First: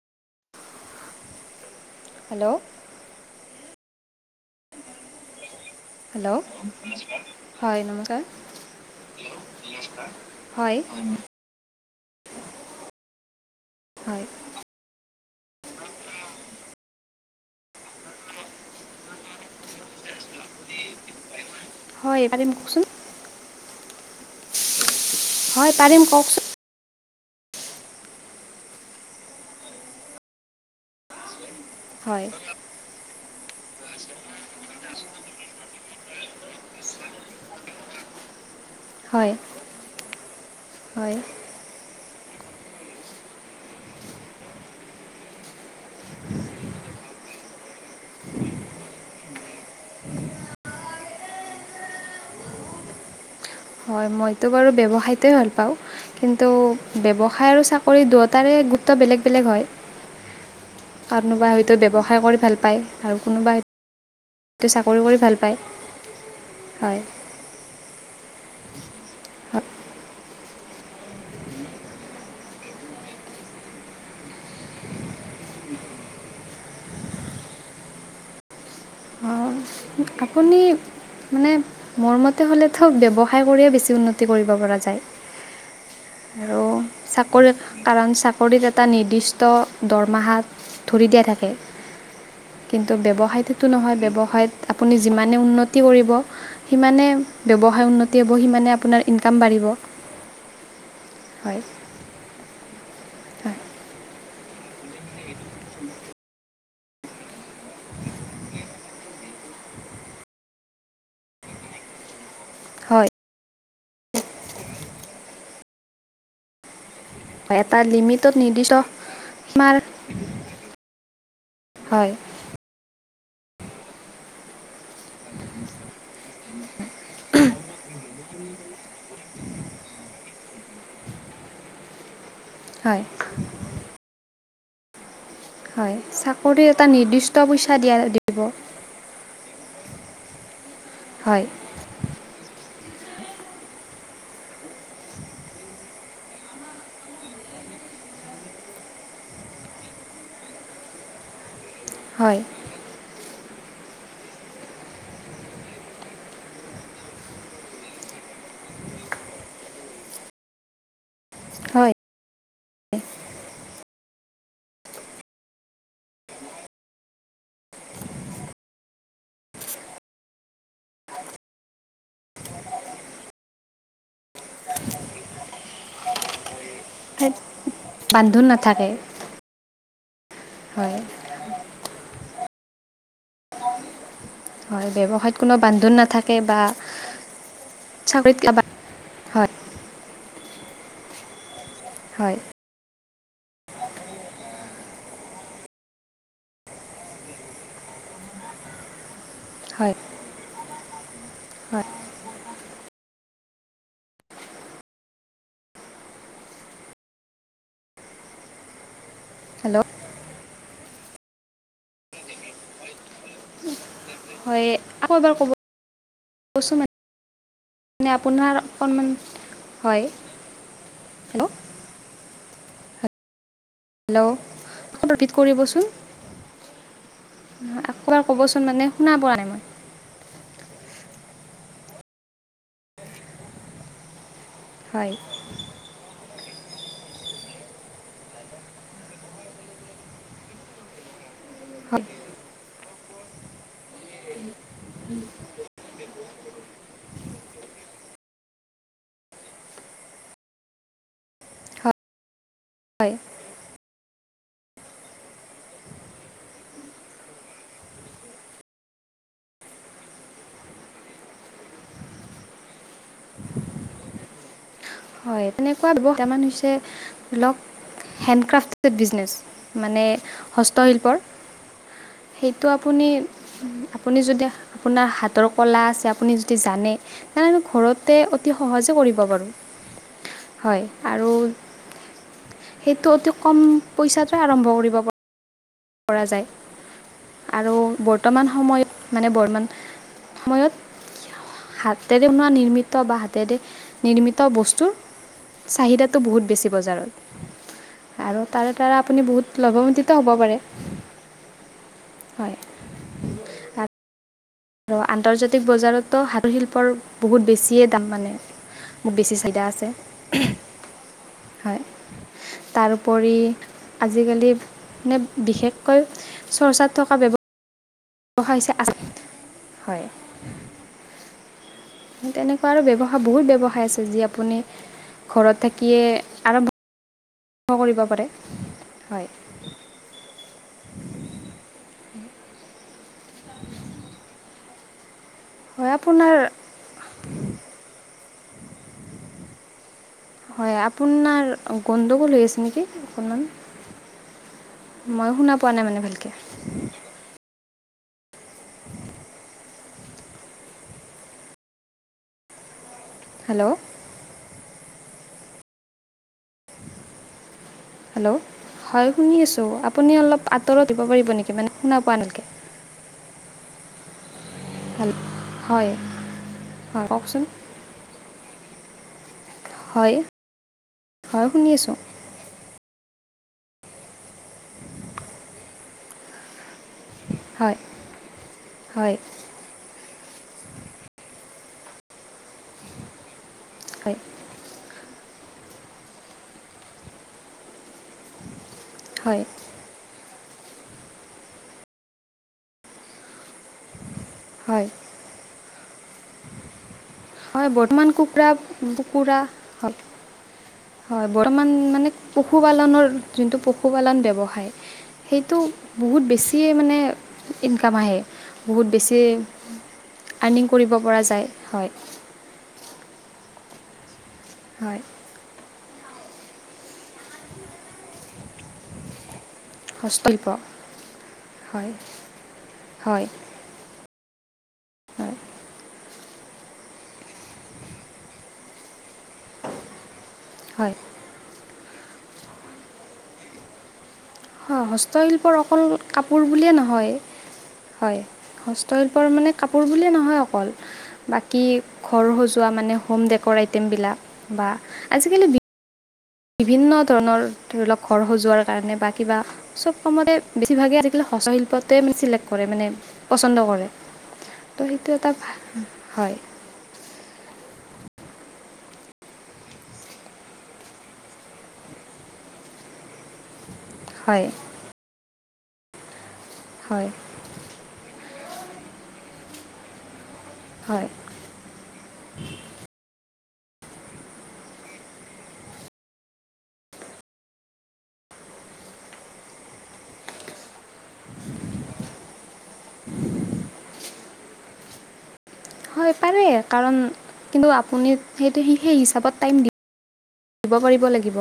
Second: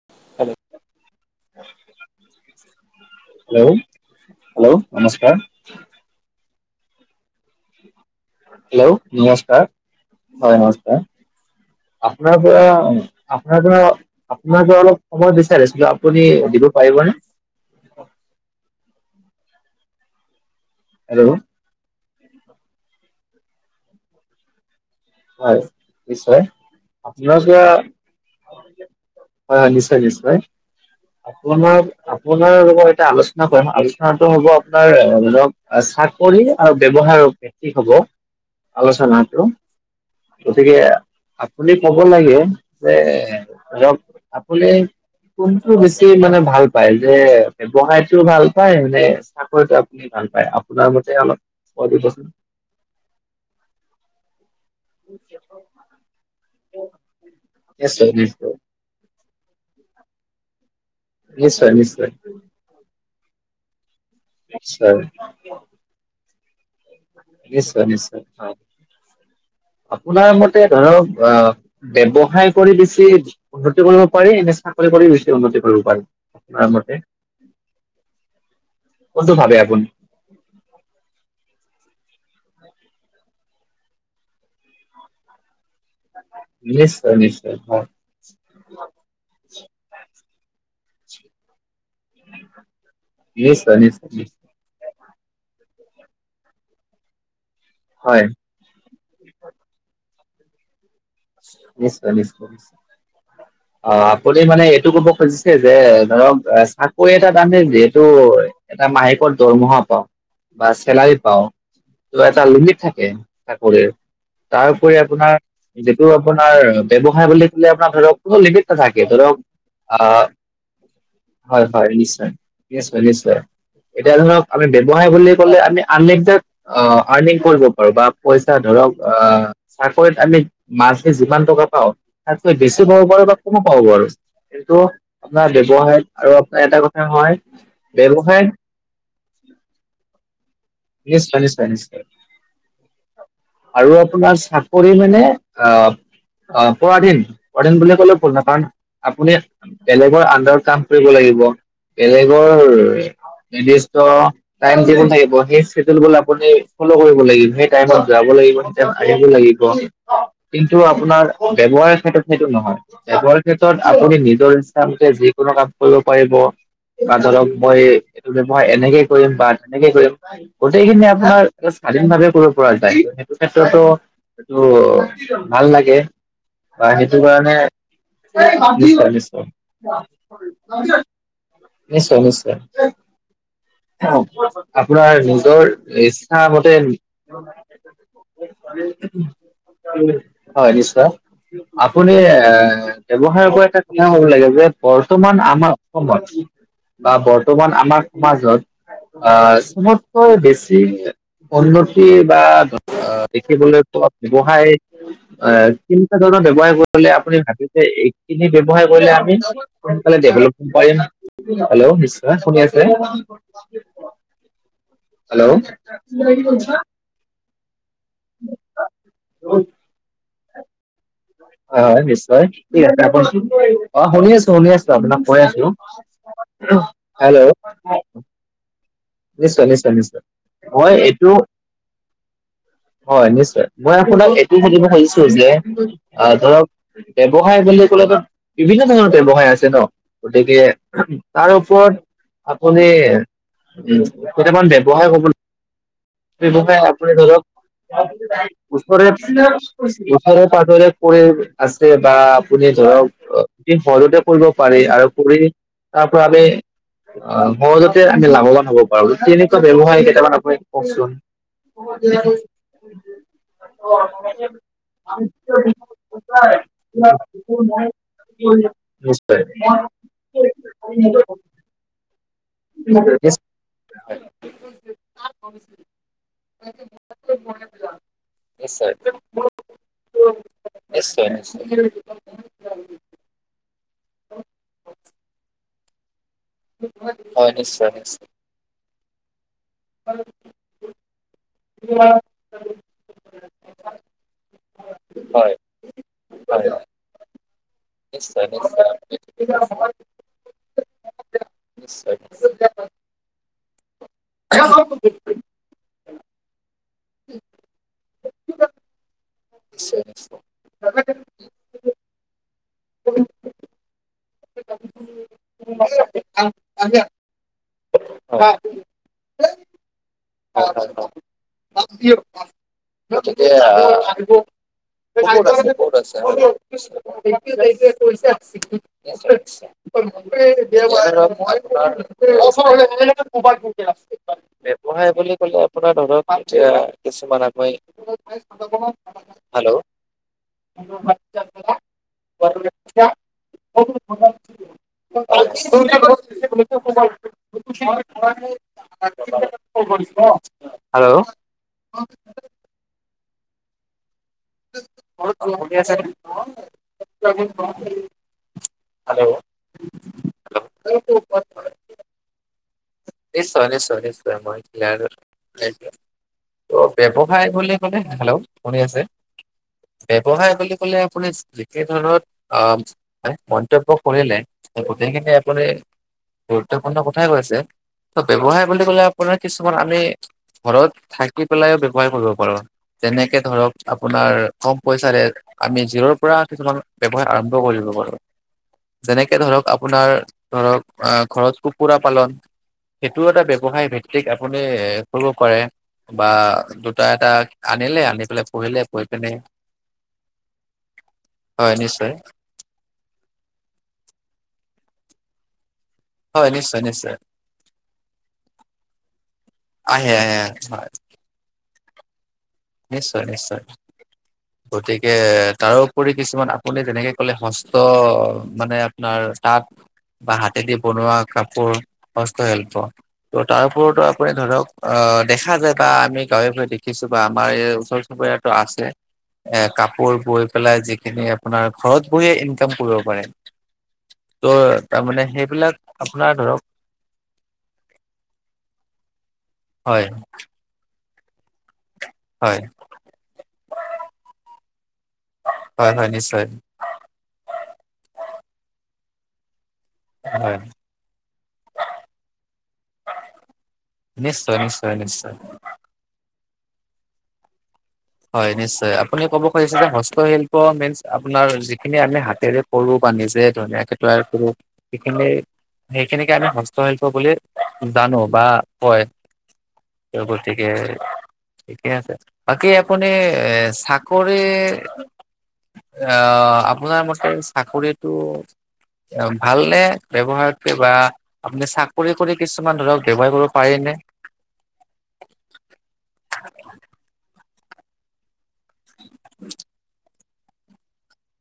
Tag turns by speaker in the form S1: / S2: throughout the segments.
S1: [unintelligible]
S2: Hello.
S1: Hello, hello, নমস্কাৰ।
S2: Hello. হয় নমস্কাৰ
S1: হেল্ল' নমস্কাৰ, হয় নমস্কাৰ। আপোনাৰ পৰা, আপোনাৰ পৰা
S2: হয়
S1: আপোনাৰ পৰা অলপ সময় বিচাৰিছিলো, আপুনি দিব পাৰিবনে? হেল্ল'।
S2: হয়, পতিম কওকচোন।
S1: হয়,
S2: পাৰিম
S1: নিশ্চয়।
S2: কওকচোন
S1: আপোনাৰ পৰা, হয় হয় নিশ্চয় নিশ্চয়, আপোনাৰ
S2: হয়
S1: আপোনাৰ লগত এটা আলোচনা কৰিম। আলোচনাটো হ'ব আপোনাৰ ধৰক চাকৰি আৰু ব্যৱসায় ভিত্তি হ'ব
S2: হয়
S1: আলোচনাটো। গতিকে,
S2: হয়
S1: আপুনি কব লাগে যে ধৰক আপুনি কোনটো বেছি মানে ভাল পায়, যে ব্যৱসায়তো ভাল পায় মানে চাকৰিটো আপু ভাল পায়? আপোনাৰ মতে অলপ কয় দিবচোন।
S2: হয়, মইতো বাৰু ব্যৱসায়টো ভাল পাওঁ কিন্তু ব্যৱসায় কৰি
S1: নিশ্চয় নিশ্চয়
S2: দুৱতাৰে গুৰুত্ব বেলেগ বেলেগ হয়। কানোবা
S1: নিশ্চয়
S2: হয়তো
S1: নিশ্চয়
S2: ব্যৱসায় কৰি ভাল পায় আৰু কোনোবা হয়
S1: নিশ্চয়
S2: চাকৰি কৰি ভাল পায়, হয়।
S1: নিশ্চয় নিশ্চয়, হয়।
S2: হয়
S1: আপোনাৰ ম ধৰক অ, ব্যৱসায় কৰি বেছি উন্নতি কৰিব পাৰি, নে চাকৰি কৰি বেছি উন্নতি কৰিব পাৰি আপোনাৰ মতে? কোনটো
S2: অঁ
S1: ভাবে আপুনি?
S2: আপুনি? মানে মোৰ মতে হ'লেতো ব্যৱসায় কৰিয়ে বেছি উন্নতি কৰিব পৰা যায়। আৰু
S1: নিশ্চয়
S2: চাকৰি,
S1: নিশ্চয় হয়
S2: কাৰণ চাকৰি চাকৰিত এটা নিৰ্দিষ্ট দৰমাহাত ধৰি দিয়া থাকে। কিন্তু ব্যৱসায়ত সিটো
S1: নিশ্চয়
S2: নহয়,
S1: নিশ্চয় নিশ্চয়
S2: ব্যৱসায়ত আপুনি যিমানে উন্নতি কৰিব, সিমানে ব্যৱসায় উন্নতি
S1: হয়
S2: হ'ব সিমানে আপোনাৰ ইনকাম বাঢ়িব। হয়
S1: নিশ্চয়, নিশ্চয়, নিশ্চয় অ'। বুলি মানে এইটো কব খুজিছে যে, ধৰক চাকৰি এটা তাৰ মানে যিহেতু এটা মাহেকৰ দৰমহা পাওঁ বা চেলাৰী পাওঁ। ত এটা লিমিট থাকে
S2: হয়
S1: চাকৰিৰ। তাৰউপৰি আপোনাৰ টো আপোনাৰ ব্যৱসায় বুলি
S2: হয়
S1: ক'লে
S2: এটা
S1: আপোনাৰ ধৰি লওক
S2: লিমিটত
S1: কোনো
S2: নিৰ্দিষ্ট
S1: লিমিট নাথাকে। ধৰি লওক
S2: সীমাৰ
S1: আ হয়, হয় নিশ্চয়। নিশ্চয়, নিশ্চয়। এতিয়া ধৰক আমি ব্যৱসায় বুলি ক'লে আমি আন একজাক অ', আৰ্নিং কৰিব পাৰো বা পইচা ধৰক চাকৰিত আমি মানথলি যিমান টকা পাওঁ, তাতকৈ বেছিও
S2: হয়
S1: পাব পাৰো বা কমো পাব পাৰো কিন্তু আপোনাৰ
S2: হয়
S1: ব্যয়ৱসায়ত আৰু
S2: চাকৰি
S1: আপোনাৰ এটা কথা
S2: নিৰ্দিষ্ট
S1: হয়,
S2: পইচা দিয়া দিব
S1: ব্যৱসায়ত নিশ্চয়,
S2: হয়
S1: নিশ্চয়, নিশ্চয়। আৰু আপোনাৰ চাকৰি মানে, আ অ পৰাধীন পৰাধীন বুলি ক'লেও ভুল নহয়। কাৰণ আপুনি বেলেগৰ আনডাৰত কাম কৰিব লাগিব।
S2: হয়
S1: বেলেগৰ নিৰ্দিষ্ট টাইম দিব লাগিব সেই চেদুলবোৰ আপুনি ফল' কৰিব লাগিব। সেই টাইমত যাব লাগিব, তেওঁ আহিব লাগিব। কিন্তু আপোনাৰ
S2: হয়
S1: ব্যৱসায়ীৰ ক্ষেত্ৰত সেইটো নহয়। এবৰ ক্ষেত্ৰত আপুনি নিজৰ ইচ্ছামতে যিকোনো কাম কৰিব পাৰিব। বা ধৰক মই ব্যৱহাৰ এনেকেই কৰিম বা তেনেকেই কৰিম গোটেইখিনি আপোনাৰ স্বাধীনভাৱে কৰিব পৰা যায়। সেইটো ক্ষেত্ৰতো এইটো ভাল লাগে বা সেইটো কাৰণে
S2: বান্ধোন নাথাকে
S1: নিশ্চয়, নিশ্চয়।
S2: হয়
S1: নিশ্চয়, নিশ্চয়। অ
S2: হয়
S1: আপোনাৰ
S2: ব্যৱসায়ত কোনো
S1: নিজৰ
S2: বান্ধোন
S1: ইচ্ছামতে
S2: চাবিত কাবাত [unintelligible]
S1: হয়, নিশ্চয়। আপুনি
S2: হয়
S1: আ ব্যৱসায়ৰ পৰা এটা [unintelligible] হ'ব লাগে যে বৰ্তমান আমাৰ অসমত বা বৰ্তমান আমাৰ সমাজত আ
S2: হয়
S1: চবতকৈ বেছি
S2: হয়
S1: উন্নতি বা আ দেখিবলৈ পোৱা ব্যৱসায় অ কেনেকা ধৰণৰ ব্যৱসায় কৰিলে আপুনি ভাবিছে এইখিনি ব্যৱসায় কৰিলে
S2: হেল্ল'
S1: [unintelligible] হেল্ল' নিশ্চয় শুনি আছে।
S2: হয় আ
S1: হেল্লউ [unintelligible]
S2: মানে আপোনাৰ অকণমান, হয়। হেল্ল'
S1: হয় হয় নিশ্চয় ঠিক আছে। আপোনাৰ, অ শুনি
S2: হেল্ল'
S1: আছো, শুনি আছো
S2: আকৌ
S1: আপোনাক
S2: ৰিপিট
S1: কৈ আছো।
S2: কৰিবচোন
S1: হেল্ল'
S2: আকৌ এবাৰ ক'বচোন মানে শুনা পোৱা নাই মই
S1: নিশ্চয়, নিশ্চয়, নিশ্চয়। মই এইটো, হয় নিশ্চয় মই আপোনাক এইটো সুধিব
S2: হয়
S1: খুজিছো যে ধৰক ব্যৱসায় বুলি ক'লেটো বিভিন্ন ধৰণৰ ব্যৱসায় আছে ন। গতিকে তাৰ ওপৰত
S2: হয়
S1: আপুনি উ কেইটামান ব্যৱসায় ক'ব ন ব্যৱসায় আপুনি ধৰক ওচৰে ওচৰে-পাজৰে কৈ আছে
S2: হয়
S1: বা আপুনি
S2: হয়
S1: ধৰক অ যে সৰুতে কৰিব পাৰি আৰু কৰি তাৰ পৰা আমি অ সহজতে আমি লাভৱান খাব পাৰো। তেনেকুৱা ব্যৱসায় কেইটামান আপুনি কওকচোন। [unintelligible]
S2: এনেকুৱা [unintelligible] হৈছে অলপ হেণ্ডক্ৰাফট তে বিজনেচ
S1: নিশ্চয়
S2: মানে হস্তশিল্পৰ সেইটো আপুনি আপুনি
S1: নিশ্চয়।
S2: যদি আপোনাৰ হাতৰ কলা আছে, আপুনি যদি জানে তেনেনো ঘৰতে অতি সহজে কৰিব পাৰো। হয় আৰু সেইটো অতি কম পইচাতে আৰম্ভ কৰিব পা কৰা যায়।
S1: হয়
S2: আৰু
S1: নিশ্চয়, নিশ্চয়।
S2: বৰ্তমান সময়ত মানে বৰমান
S1: [inaudible]
S2: সময়ত, হাতেৰে [unintelligible] নিৰ্মিত বা হাতেৰে নিৰ্মিত বস্তুৰ
S1: হয়।
S2: চাহিদাটো বহুত
S1: নিশ্চয়
S2: বেছি
S1: হয় হয়
S2: বজাৰত, আৰু
S1: নিশ্চয়
S2: তাৰে
S1: নিশ্চয় নিশ্চয়
S2: দ্বাৰা আপুনি বহুত লাভম [unintelligible] হ'ব পাৰে।
S1: নিশ্চয়।
S2: হয়। আৰু আন্তৰ্জাতিক বজাৰতটো হাতৰ শিল্পৰ বহুত বেছিয়ে দাম মানে। মোক বেছি [unintelligible] আছে [unintelligible] হয়। তাৰোপৰি, আজিকালি মানে বিশেষকৈ চৰ্চাত থকা ব্যৱ [unintelligible]
S1: হয় হয়
S2: হৈছে আচলত, হয়।
S1: [unintelligible]
S2: তেনেকুৱা আৰু ব্যৱসায় বহুত
S1: গতিকে আহ
S2: ব্যৱসায় আছে, যি আপুনি
S1: [unintelligible] [unintelligible]
S2: ঘৰত থাকিয়ে আৰম্ভ কৰিব পাৰে হয়
S1: ব্যৱসায় বুলি ক'লে আপোনাৰ ধৰক এতিয়া কিছুমান [unintelligible] হেল্ল'।
S2: হয়, আপোনাৰ গণ্ডগোল হৈ আছে নেকি অকণমান। মই শুনা পোৱা নাই মানে ভালকে।
S1: [unintelligible] [unintelligible] হেল্ল'।
S2: হেল্ল'।
S1: [unintelligible] অ' শুনি আছেনে।
S2: হেল্ল', হয় শুনি আছোঁ, আপুনি অলপ আঁতৰত দিব পাৰিব নেকি মানে শুনা পোৱা নাই ভালকে।
S1: নিশ্চয়, নিশ্চয়-নিশ্চয়, মই
S2: হেল্ল' হয়
S1: [unintelligible] ত'
S2: হয় কওকচোন
S1: ব্যৱসায় বুলি ক'লে হেল্ল', শুনি আছে।
S2: হয়
S1: ব্যৱসায় বুলি ক'লে আপুনি
S2: হয় শুনি
S1: যিকে
S2: আছোঁ
S1: ধৰণত অ', মানে মন্তব্য কৰিলে, সেই গোটেইখিনি আপুনি গুৰুত্বপূৰ্ণ কথাই কৈছে,
S2: হয়
S1: ত' ব্যৱসায় বুলি ক'লে
S2: হয়
S1: আপোনাৰ কিছুমান আমি ঘৰত থাকি পেলাই ব্যৱসায় কৰিব পাৰো, যেনেকে ধৰক
S2: হয়
S1: আপোনাৰ কম পইচাৰে আমি জিৰ'ৰ পৰা কিছুমান ব্যৱসায় আৰম্ভ কৰিব পাৰো। যেনেকে
S2: হয়
S1: ধৰক আপোনাৰ ধৰক আ ঘৰত কুকুৰা পালন সেইটো এটা ব্যৱসায় ভিত্তিক আপুনি
S2: হয়
S1: কৰিব পাৰে বা ত [unintelligible] এটা
S2: হয়
S1: আনিলে,
S2: বৰ্তমান
S1: আনি
S2: কুকুৰা
S1: পেলাই পুহিলে পুহি পিনি
S2: কুকুৰা হয় হয় বৰ্তমান মানে প পশুপালনৰ যোনটো পশুপালন ব্যৱসায়, সেইটো বহুত
S1: হয়
S2: বেছিয়ে
S1: নিশ্চয়
S2: মানে
S1: নিশ্চয়
S2: ইনকাম আহে, বহুত বেছি
S1: আহে আহে
S2: আৰ্নিং
S1: হয়
S2: কৰিব পৰা যায়, হয়।
S1: নিশ্চয়- নিশ্চয়,
S2: হয়
S1: গতিকে তাৰো কৰি কিছুমান আপুনি যেনেকে ক'লে হস্ত মানে আপোনাৰ তাত বা
S2: হস্তশিল্প
S1: হাতেদি বনোৱা কাপোৰ,
S2: হয়
S1: হস্তশিল্প,
S2: হয় হয়
S1: ত তাৰ ওপৰতো আপুনি ধৰক অ দেখা যায় বা আমি গাঁৱে ভুৱে দেখিছো বা আমাৰ এই ওচৰ চুবুৰীয়াটো আছে, এ কাপোৰ বৈ পেলাই
S2: হয়
S1: যিখিনি আপোনাৰ ঘৰত বইয়ে ইনকাম কৰিব পাৰে।
S2: হয়,
S1: ত' তাৰমানে
S2: হস্তশিল্পৰ
S1: সেইবিলাক
S2: অকল
S1: আপোনাৰ
S2: কাপোৰ
S1: ধৰক
S2: বুলিয়ে নহয় হয়, হস্তশিল্পৰ মানে কাপোৰ
S1: হয়
S2: বুলিয়ে নহয় অকল। বাকী ঘৰ
S1: হয়
S2: সজোৱা মানে হোম ডেকৰ আইটেমবিলাক বা আজিকালি
S1: হয়- হয়, নিশ্চয়।
S2: বিভিন্ন ধৰণৰ ধৰি লওঁক ঘৰ সজোৱাৰ কাৰণে বা কিবা চব কামতে
S1: হয়
S2: বেছিভাগে আজিকালি হস্ত শিল্পটোৱে মানে চিলেক্ট কৰে মানে পচন্দ কৰে।
S1: নিশ্চয়
S2: ত'
S1: নিশ্চয়
S2: সেইটো এটা
S1: নিশ্চয়
S2: ভা, হয়।
S1: হয়, নিশ্চয় আপুনি ক'ব খুজিছে যে হস্তশিল্প মিনচ আপোনাৰ যিখিনি আমি হাতেৰে কৰো বা নিজে ধুনীয়াকে তৈয়াৰ
S2: হয়
S1: কৰো, সেইখিনি সেইখিনিকে আমি হস্তশিল্প
S2: হয়
S1: বুলি জানো বা হয়, ত' গতিকে
S2: হয়
S1: ঠিকে আছে, বাকী আপুনি এ চাকৰি আ, আপোনাৰ মতে চাকৰিটো অ ভালনে ব্যৱসায়তকে বা আপুনি চাকৰি কৰি কিছুমান ধৰক ব্যৱসায় কৰিব পাৰিনে।
S2: হয় পাৰে, কাৰণ কিন্তু আপুনি সেইটো সেই হিচাপত টাইম দি দিব পাৰিব লাগিব,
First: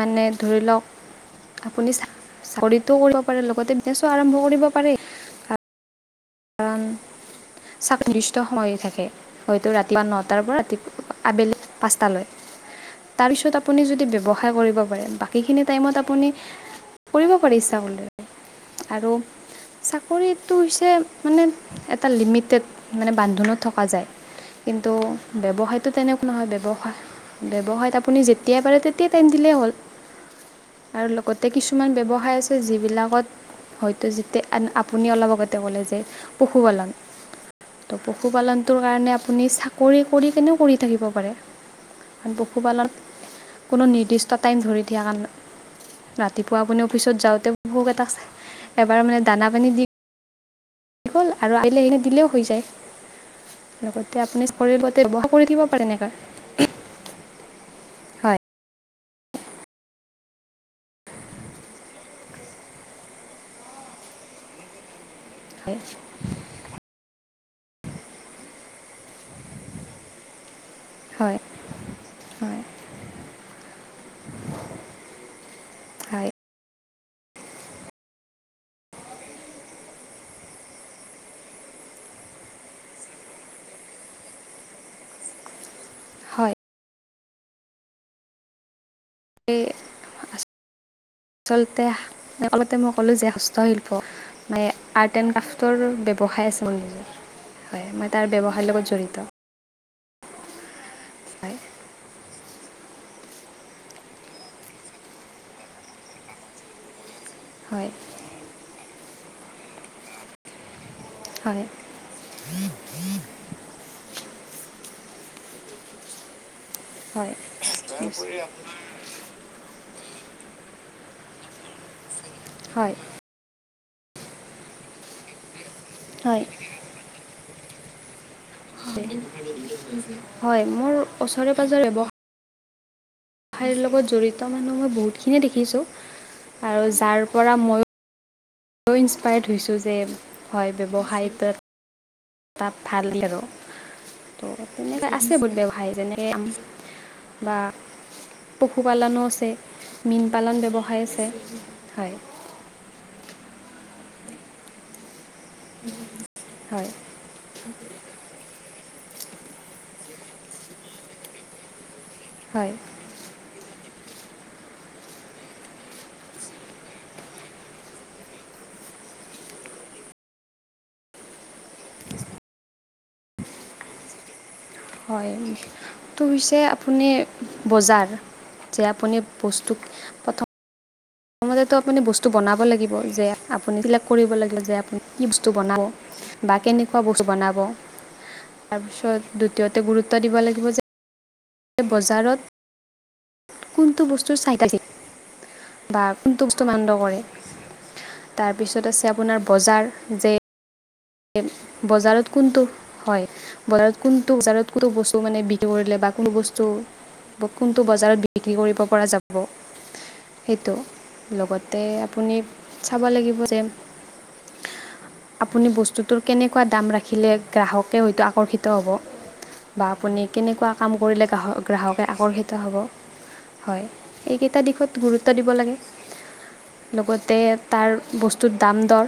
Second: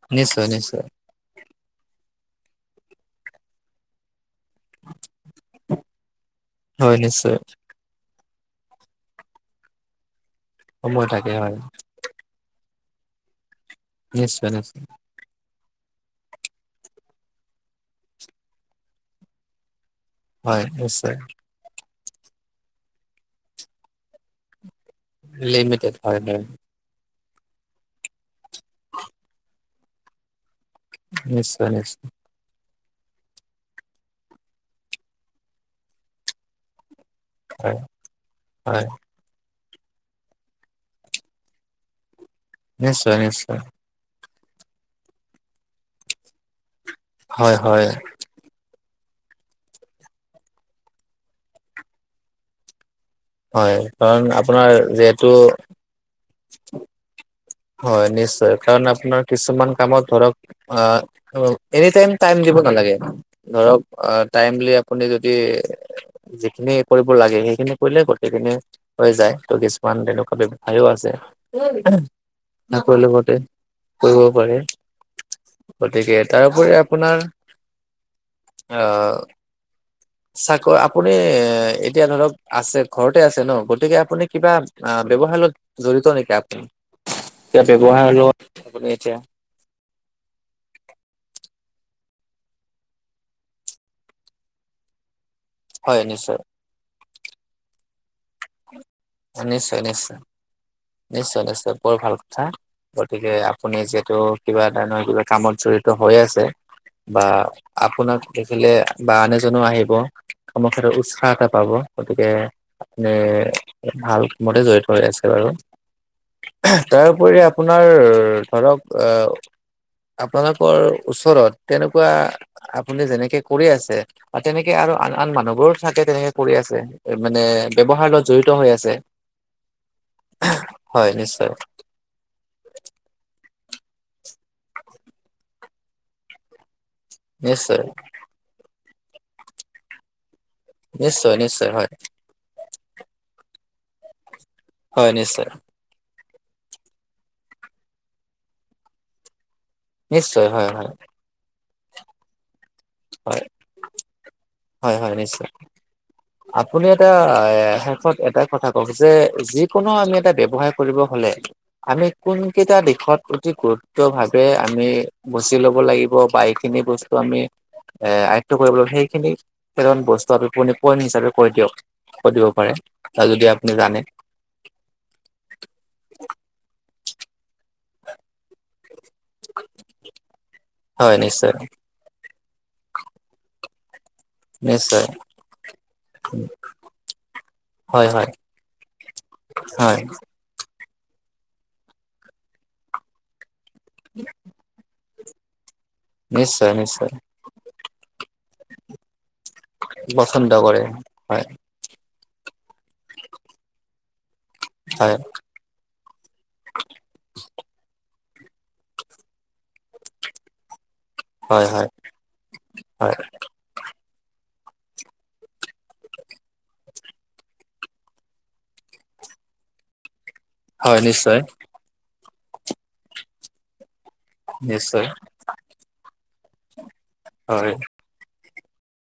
S2: মানে
S1: নিশ্চয়
S2: ধৰি
S1: নিশ্চয়
S2: লওঁক আপুনি চা-চাকৰিটো কৰিব পাৰে লগতে বিজনেছো আৰম্ভ কৰিব পাৰে।
S1: হয়, নিশ্চয়।
S2: চাৱক নিৰ্দিষ্ট সময় থাকে, হয়তো ৰাতিপুৱা নটাৰ পৰা ৰাতি
S1: সময় থাকে হয়
S2: আবেলি পাঁচটালৈ, তাৰপিছত আপুনি যদি
S1: নিশ্চয়
S2: ব্যৱসায় কৰিব
S1: নিশ্চয়
S2: পাৰে বা বাকীখিনি টাইমত আপুনি কৰিব পাৰে ইচ্ছা কৰিলে আৰু চাকৰিটো
S1: হয়
S2: হৈছে
S1: নিশ্চয়
S2: মানে এটা লিমিটেড মানে বান্ধোনত থকা যায়। কিন্তু ব্যৱসায়টো
S1: লিমিটেড হয়
S2: তেনেকে
S1: হয়
S2: নহয় ব্যৱসায় ব্যৱসায়ত আপুনি যেতিয়াই পাৰে তেতিয়াই টাইম দিলেই হ'ল। আৰু লগতে
S1: নিশ্চয়
S2: কিছুমান
S1: নিশ্চয়
S2: ব্যৱসায় আছে যিবিলাকত হয়তো যেতিয়া আন আপুনি অলপ আগতে ক'লে যে পশুপালন
S1: হয়
S2: ত' পশুপালনটোৰ
S1: হয়
S2: কাৰণে আপুনি চাকৰি কৰি কেনেও কৰি থাকিব পাৰে। আৰু পশুপালন
S1: নিশ্চয় নিশ্চয়
S2: কোনো নিৰ্দিষ্ট টাইম ধৰি দিয়া কাৰনে ৰাতিপুৱা আপুনি অফিচত যাওঁতে
S1: হয় হয়
S2: [unintelligible] এবাৰ মানে দানা পানী দি হ'ল আৰু [unintelligible] এনে দিলেওঁ হৈ যায়।
S1: হয়
S2: লগতে
S1: কাৰণ
S2: আপুনি
S1: আপোনাৰ
S2: [unintelligible] ব্যৱহাৰ
S1: যিহেতু
S2: কৰি থাকিব পাৰে এনেকা।
S1: হয়, নিশ্চয় কাৰণ আপোনাৰ কিছুমান কামত ধৰক অ এনি টাইম-টাইম দিব নালাগে। ধৰক টাইম বুলি আপুনি যদি
S2: হয়
S1: যিখিনি কৰিব লাগে সেইখিনি কৰিলে গোটেইখিনি হৈ যায়, ত' কিছুমান তেনেকুৱা বে পাইও আছে,
S2: হয়
S1: [unintelligible]
S2: হয়
S1: লগতে কৰিব পাৰে। গতিকে,
S2: হয়
S1: তাৰোপৰি আপোনাৰ, অ চাক আপুনি এতিয়া ধৰক আছে ঘৰতে আছে ন, গতিকে আপুনি কিবা আ ব্যৱসায় লগত জঢ়িত নেকি
S2: হয়
S1: আপুনি, কিবা ব্যৱসায় [unintelligible] লগত আপুনি এতিয়া
S2: এ আচলতে [unintelligible] মই ক'লো যে হস্তশিল্প মানে আৰ্ট এণ্ড [unintelligible] তৰ
S1: হয় নিশ্চয়
S2: ব্যৱসায় আছে মান [unintelligible] হয়, মই তাৰ ব্যৱসায়ৰ লগত জড়িত।
S1: নিশ্চয় নিশ্চয়- নিশ্চয়-
S2: হয়
S1: নিশ্চয় বৰ ভাল কথা। গতিকে আপুনি যিহেতু কিবা ধৰণৰ কিবা কামত জড়িত হৈ আছে, বা
S2: হয়
S1: আপোনাক দেখিলে বা আন এজনো আহিব, [unintelligible] সাহ
S2: হয়
S1: এটা
S2: হয়
S1: পাব, গতিকে এ ভাল কামতে জড়িত হৈ আছে বাৰু। তাৰ
S2: হয়
S1: ওপৰি আপোনাৰ ধৰক অ আপোনালোকৰ ওচৰত তেনেকুৱা
S2: হয়
S1: আপুনি যেনেকে কৰি আছে। তেনেকে আৰু আন-আন মানুহবোৰো চাগে তেনেকে
S2: হয়
S1: কৰি আছে, মানে ব্যৱহাৰ লগত জড়ি ত হৈ আছে।
S2: হয়, মোৰ ওচৰে পাজৰে ব্যৱ ব্যৱসায়ৰ লগত জড়িত মানুহ মই বহুতখিনিয়ে দেখিছো, আৰু
S1: নিশ্চয়।
S2: মই ইনস্পায়াৰ্ড হৈছোঁ যে হয় ব্যৱসায়টোত
S1: হয় হয়।
S2: তাত ভাল আৰু ত'
S1: হয়
S2: তেনেকৈ আছে
S1: নিশ্চয়
S2: বহুত ব্যৱসায় যেনে এ বা পশুপালনো আছে। মীন
S1: নিশ্চয়
S2: পালন
S1: হয় হয়
S2: ব্যৱসায় আছে, হয়।
S1: হয়, হয়- হয় নিশ্চয়।
S2: [inaudible]
S1: আপুনি
S2: হয়
S1: এতিয়া [unintelligible] এটাই কথা অৱশ্যে যিকোনো আমি এটা ব্যৱসায় কৰিব হ'লে আমি
S2: হয়
S1: কোনকেইটা দিশত অতি গুৰুত্ব ভাৱে আমি বুজি লব লাগিব বা এইখিনি বস্তু আমি এ আয়ত্ব কৰিব লাগে সেইখিনি বস্তু আমি পইণ্ট হিচাপে কৈ দিয়ক কৈ দিব পাৰে আৰু যদি আপুনি জানে
S2: হয় হৈছে আপুনি বজাৰ যে আপুনি বস্তু প্ৰথম
S1: হয় নিশ্চয়
S2: প্ৰথমতেতো আপুনি বস্তু বনাব লাগিব যে আপুনি এবিলাক কৰিব লাগিব আপুনি
S1: নিশ্চয়
S2: কি বস্তু বনাব বা কেনেকুৱা বস্তু বনাব।
S1: হয় হয়
S2: তাৰপিছত দ্বিতীয়তে
S1: হয়
S2: গুৰুত্ব দিব লাগিব যে বজাৰত কোনটো বস্তুৰ চাই আছিল বা কোনটো বস্তু
S1: নিশ্চয়
S2: বানড
S1: নিশ্চয়
S2: কৰে। তাৰপিছত আছে আপোনাৰ বজাৰ যে
S1: [unintelligible]
S2: বজাৰত কোনটো হয় বজাৰত কোনটো বজাৰত কোনটো
S1: হয়
S2: বস্তু মানে বিক্ৰি কৰিলে বা কোনো বস্তু কোনটো বজাৰত বিক্ৰী কৰিব পৰা যাব। সেইটো,
S1: হয়
S2: লগতে
S1: হয়
S2: আপুনি চাব
S1: হয়
S2: লাগিব যে আপুনি বস্তুটোৰ কেনেকুৱা দাম ৰাখিলে গ্ৰাহকে হয়তো আকৰ্ষিত হ'ব। বা আপুনি কেনেকুৱা কাম
S1: হয়
S2: কৰিলে
S1: নিশ্চয়
S2: গ্ৰাহক গ্ৰাহকে আকৰ্ষিত হ'ব হয় এইকেইটা দিশত
S1: নিশ্চয়
S2: গুৰুত্ব দিব লাগে। লগতে
S1: হয়
S2: তাৰ বস্তুত দাম দৰ